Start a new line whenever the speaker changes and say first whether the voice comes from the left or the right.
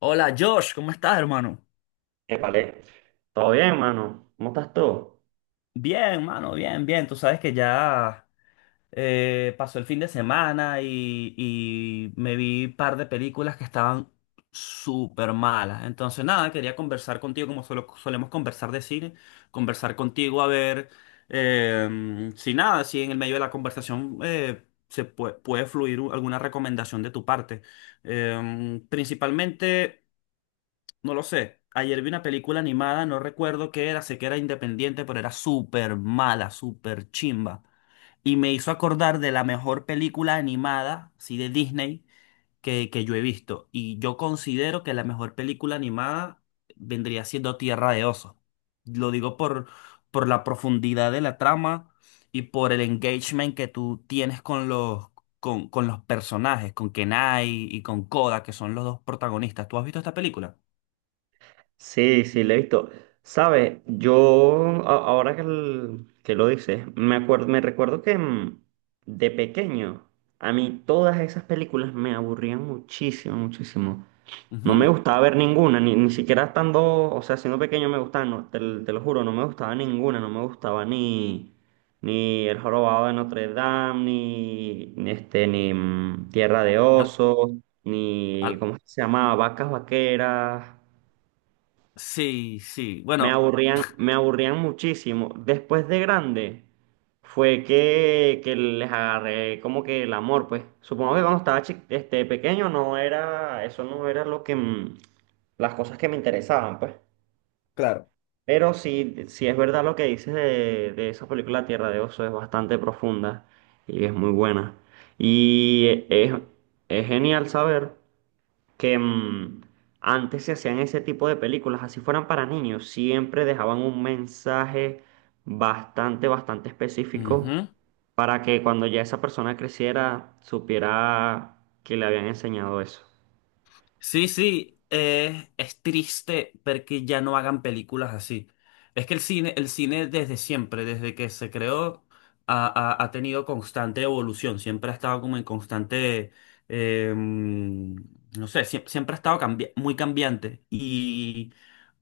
left: Hola Josh, ¿cómo estás, hermano?
right: Epale, ¿todo bien, mano? ¿Cómo estás tú?
left: Bien, mano, bien, bien. Tú sabes que ya pasó el fin de semana y me vi un par de películas que estaban súper malas. Entonces, nada, quería conversar contigo como solemos conversar de cine, conversar contigo a ver si nada, si en el medio de la conversación puede, fluir alguna recomendación de tu parte. Principalmente. No lo sé. Ayer vi una película animada, no recuerdo qué era, sé que era independiente, pero era súper mala, súper chimba. Y me hizo acordar de la mejor película animada, sí, de Disney, que yo he visto. Y yo considero que la mejor película animada vendría siendo Tierra de Osos. Lo digo por la profundidad de la trama y por el engagement que tú tienes con los, con los personajes, con Kenai y con Koda, que son los dos protagonistas. ¿Tú has visto esta película?
right: Sí, sí, le he visto. Sabes, ahora que lo dices, me recuerdo que de pequeño a mí todas esas películas me aburrían muchísimo, muchísimo. No me
left: Ujú.
right: gustaba ver ninguna, ni siquiera estando, o sea, siendo pequeño me gustaba, no, te lo juro, no me gustaba ninguna, no me gustaba ni El Jorobado de Notre Dame, ni Tierra de
left: Al-
right: Osos, ni,
left: al-
right: ¿cómo es que se llamaba? Vacas Vaqueras.
left: sí, sí. Bueno,
right: Me aburrían muchísimo. Después de grande fue que les agarré como que el amor, pues. Supongo que cuando estaba pequeño no era, eso no era lo que las cosas que me interesaban, pues.
left: claro.
right: Pero sí, sí es verdad lo que dices de esa película Tierra de Oso, es bastante profunda y es muy buena. Y es, es genial saber que antes se hacían ese tipo de películas, así fueran para niños, siempre dejaban un mensaje bastante específico
left: Ujú.
right: para que cuando ya esa persona creciera supiera que le habían enseñado eso.
left: Sí, sí. Es triste ver que ya no hagan películas así. Es que el cine desde siempre, desde que se creó, ha tenido constante evolución. Siempre ha estado como en constante, no sé, siempre ha estado muy cambiante. Y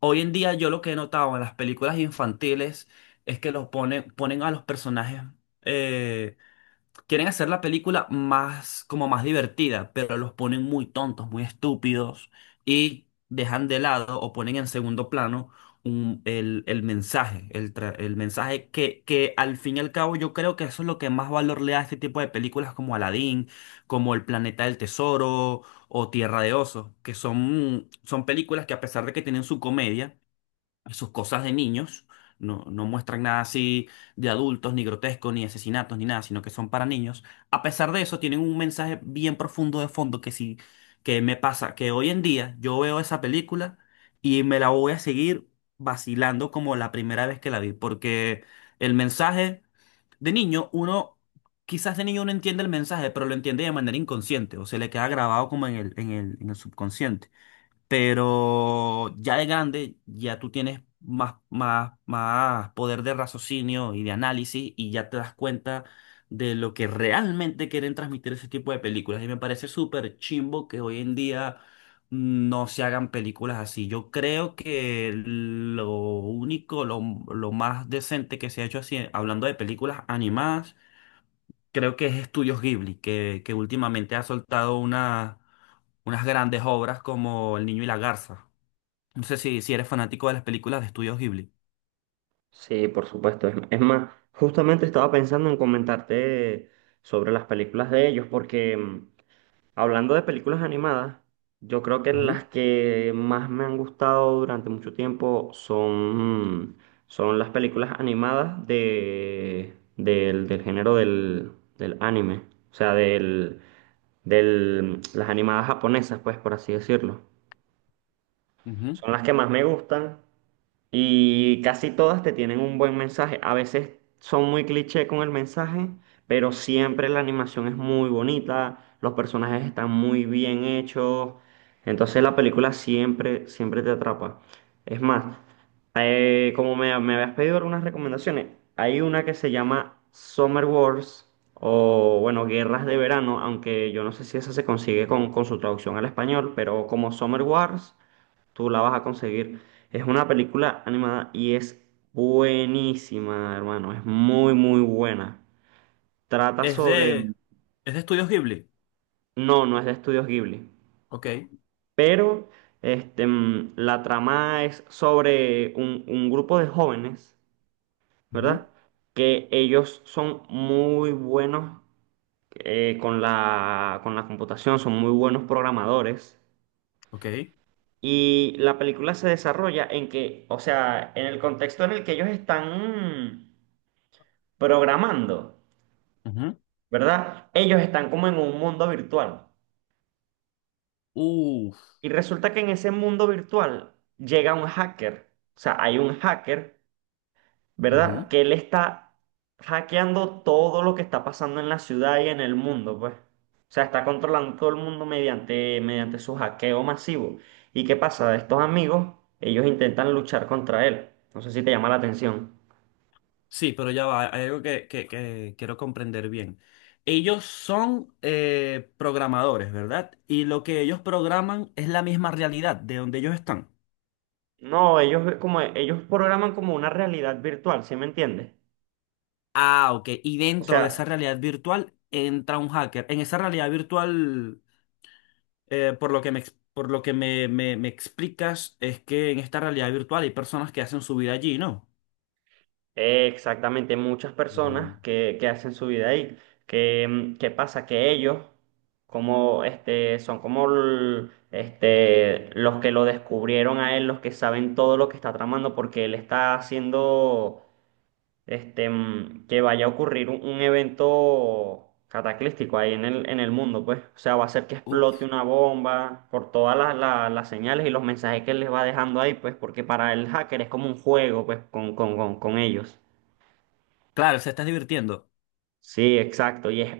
left: hoy en día yo lo que he notado en las películas infantiles es que los ponen, ponen a los personajes. eh, Quieren hacer la película más, como más divertida, pero los ponen muy tontos, muy estúpidos y dejan de lado o ponen en segundo plano el mensaje, el mensaje que al fin y al cabo yo creo que eso es lo que más valor le da a este tipo de películas como Aladdin, como El Planeta del Tesoro o Tierra de Osos, que son, son películas que a pesar de que tienen su comedia, sus cosas de niños, no, no muestran nada así de adultos, ni grotesco, ni asesinatos, ni nada, sino que son para niños. A pesar de eso, tienen un mensaje bien profundo de fondo que sí, que me pasa, que hoy en día yo veo esa película y me la voy a seguir vacilando como la primera vez que la vi, porque el mensaje de niño, uno... Quizás de niño uno entiende el mensaje, pero lo entiende de manera inconsciente o se le queda grabado como en el, en el subconsciente. Pero ya de grande, ya tú tienes más, más poder de raciocinio y de análisis y ya te das cuenta de lo que realmente quieren transmitir ese tipo de películas. Y me parece súper chimbo que hoy en día no se hagan películas así. Yo creo que lo único, lo más decente que se ha hecho así, hablando de películas animadas, creo que es Estudios Ghibli, que últimamente ha soltado unas grandes obras como El Niño y la Garza. No sé si, si eres fanático de las películas de Estudios Ghibli.
right: Sí, por supuesto. Es más, justamente estaba pensando en comentarte sobre las películas de ellos porque hablando de películas animadas, yo creo que
left: Ujú,
right: las que más me han gustado durante mucho tiempo son, son las películas animadas del del género del anime. O sea, del, del, las animadas japonesas, pues, por así decirlo.
left: ujú,
right: Son las que más me gustan y casi todas te tienen un buen mensaje. A veces son muy cliché con el mensaje, pero siempre la animación es muy bonita, los personajes están muy bien hechos. Entonces la película siempre, siempre te atrapa. Es más, como me habías pedido algunas recomendaciones, hay una que se llama Summer Wars o, bueno, Guerras de Verano, aunque yo no sé si esa se consigue con su traducción al español, pero como Summer Wars tú la vas a conseguir. Es una película animada y es buenísima, hermano. Es muy, muy buena. Trata
left: es
right: sobre...
left: de. Es de Estudios Ghibli.
right: No, no es de Estudios Ghibli.
left: Ok,
right: Pero la trama es sobre un grupo de jóvenes,
left: ujú,
right: ¿verdad? Que ellos son muy buenos con con la computación, son muy buenos programadores.
left: ok.
right: Y la película se desarrolla en que, o sea, en el contexto en el que ellos están... programando,
left: Ujú,
right: ¿verdad? Ellos están como en un mundo virtual.
left: uf.
right: Y resulta que en ese mundo virtual llega un hacker. O sea, hay un hacker, ¿verdad?
left: Ujú.
right: Que él está hackeando todo lo que está pasando en la ciudad y en el mundo, pues. O sea, está controlando todo el mundo mediante su hackeo masivo. ¿Y qué pasa? Estos amigos, ellos intentan luchar contra él. No sé si te llama la atención.
left: Sí, pero ya va, hay algo que, que quiero comprender bien. Ellos son programadores, ¿verdad? Y lo que ellos programan es la misma realidad de donde ellos están.
right: No, ellos programan como una realidad virtual, ¿sí me entiendes?
left: Ah, ok. Y
right: O
left: dentro de esa
right: sea,
left: realidad virtual entra un hacker. En esa realidad virtual por lo que me, por lo que me, me explicas es que en esta realidad virtual hay personas que hacen su vida allí, ¿no?
right: eh, exactamente, muchas
left: Mm.
right: personas que hacen su vida ahí. ¿Qué pasa? Que ellos como este, son como l- este, los que lo descubrieron a él, los que saben todo lo que está tramando, porque él está haciendo que vaya a ocurrir un evento cataclístico ahí en en el mundo, pues. O sea, va a ser que explote
left: Uf,
right: una bomba por todas las señales y los mensajes que él les va dejando ahí, pues, porque para el hacker es como un juego, pues, con ellos.
left: claro, se estás divirtiendo.
right: Sí, exacto.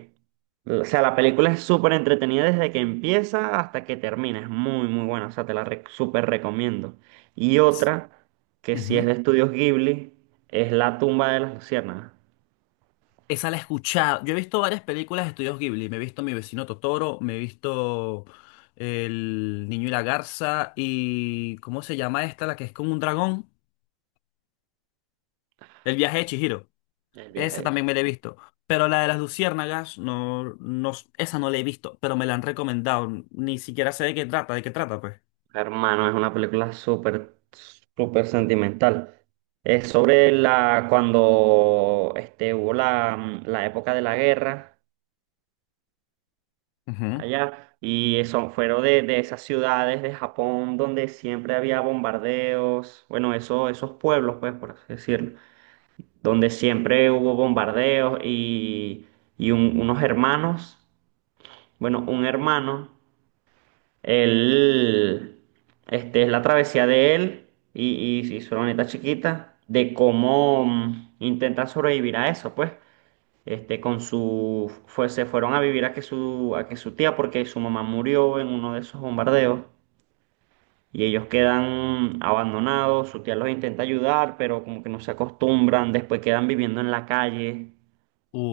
right: O sea, la película es súper entretenida desde que empieza hasta que termina. Es muy, muy buena. O sea, súper recomiendo. Y
left: Ps-
right: otra, que sí es
left: ujú.
right: de Estudios Ghibli, es La tumba de las luciérnagas.
left: Esa la he escuchado. Yo he visto varias películas de estudios Ghibli. Me he visto Mi vecino Totoro, me he visto El niño y la garza y ¿cómo se llama esta? La que es con un dragón. El viaje de Chihiro.
right: El viaje
left: Esa
right: de
left: también me la he
right: Chihiro.
left: visto. Pero la de las luciérnagas, no, no, esa no la he visto, pero me la han recomendado. Ni siquiera sé de qué trata, pues.
right: Hermano, es una película súper, súper sentimental. Es sobre cuando este, hubo la época de la guerra
left: Ujú.
right: allá. Y eso fueron de esas ciudades de Japón donde siempre había bombardeos, bueno, eso, esos pueblos, pues, por así decirlo, donde siempre hubo bombardeos y, unos hermanos, bueno, un hermano, él, este, es la travesía de él y su hermanita chiquita, de cómo intentan sobrevivir a eso, pues. Este, con su, fue, se fueron a vivir a que su tía, porque su mamá murió en uno de esos bombardeos y ellos quedan abandonados. Su tía los intenta ayudar, pero como que no se acostumbran. Después quedan viviendo en la calle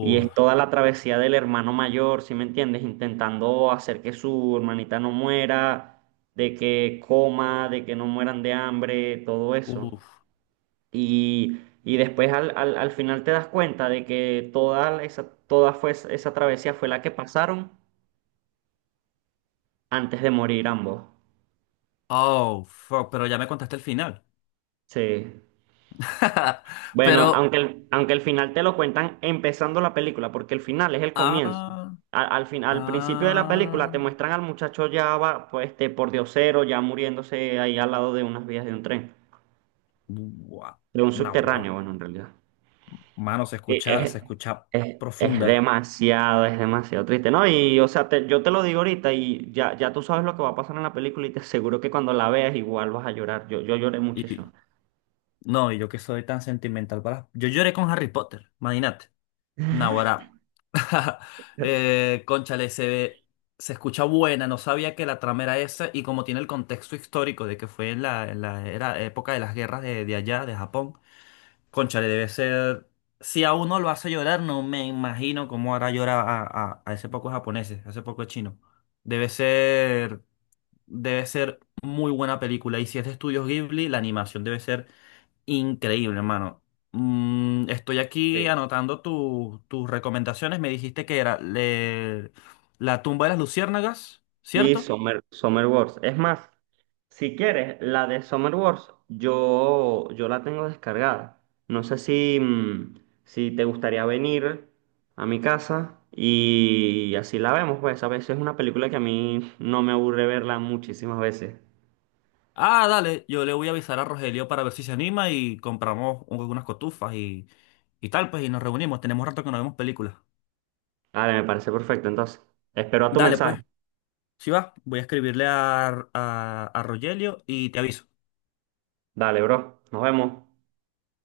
right: y es toda la travesía del hermano mayor, ¿si me entiendes? Intentando hacer que su hermanita no muera, de que coma, de que no mueran de hambre, todo eso.
left: uf.
right: Y después al final te das cuenta de que toda esa travesía fue la que pasaron antes de morir ambos.
left: Oh, fuck, pero ya me contaste el final.
right: Sí. Bueno,
left: Pero,
right: aunque el final te lo cuentan empezando la película, porque el final es el comienzo.
left: ah,
right: Al principio de la
left: ah,
right: película te muestran al muchacho ya va, pues, este, por diosero, ya muriéndose ahí al lado de unas vías de un tren,
left: gua-
right: de un
left: no, gua-
right: subterráneo, bueno, en realidad.
left: mano,
right: Sí,
left: se escucha profunda.
right: Es demasiado triste, ¿no? Y, o sea, te- yo te lo digo ahorita y ya, ya tú sabes lo que va a pasar en la película y te aseguro que cuando la veas igual vas a llorar. Yo lloré
left: Y
right: muchísimo.
left: no, y yo que soy tan sentimental para. Yo lloré con Harry Potter, imagínate. Naguará. Cónchale, se, se escucha buena, no sabía que la trama era esa, y como tiene el contexto histórico de que fue en la era, época de las guerras de allá, de Japón. Cónchale, debe ser. Si a uno lo hace llorar, no me imagino cómo hará llorar a ese poco japonés, a ese poco chino. Debe ser. Debe ser muy buena película. Y si es de Estudios Ghibli, la animación debe ser increíble, hermano. Mm, estoy aquí
right: Sí.
left: anotando tus recomendaciones. Me dijiste que era La tumba de las luciérnagas,
right: Y
left: ¿cierto?
right: Summer Wars. Es más, si quieres, la de Summer Wars, yo la tengo descargada. No sé si si te gustaría venir a mi casa y así la vemos, pues a veces es una película que a mí no me aburre verla muchísimas veces.
left: Ah, dale, yo le voy a avisar a Rogelio para ver si se anima y compramos unas cotufas y tal, pues, y nos reunimos. Tenemos rato que no vemos películas.
right: Dale, me parece perfecto. Entonces, espero a tu
left: Dale,
right: mensaje.
left: pues, si va, voy a escribirle a, a Rogelio y te aviso.
right: Dale, bro. Nos vemos.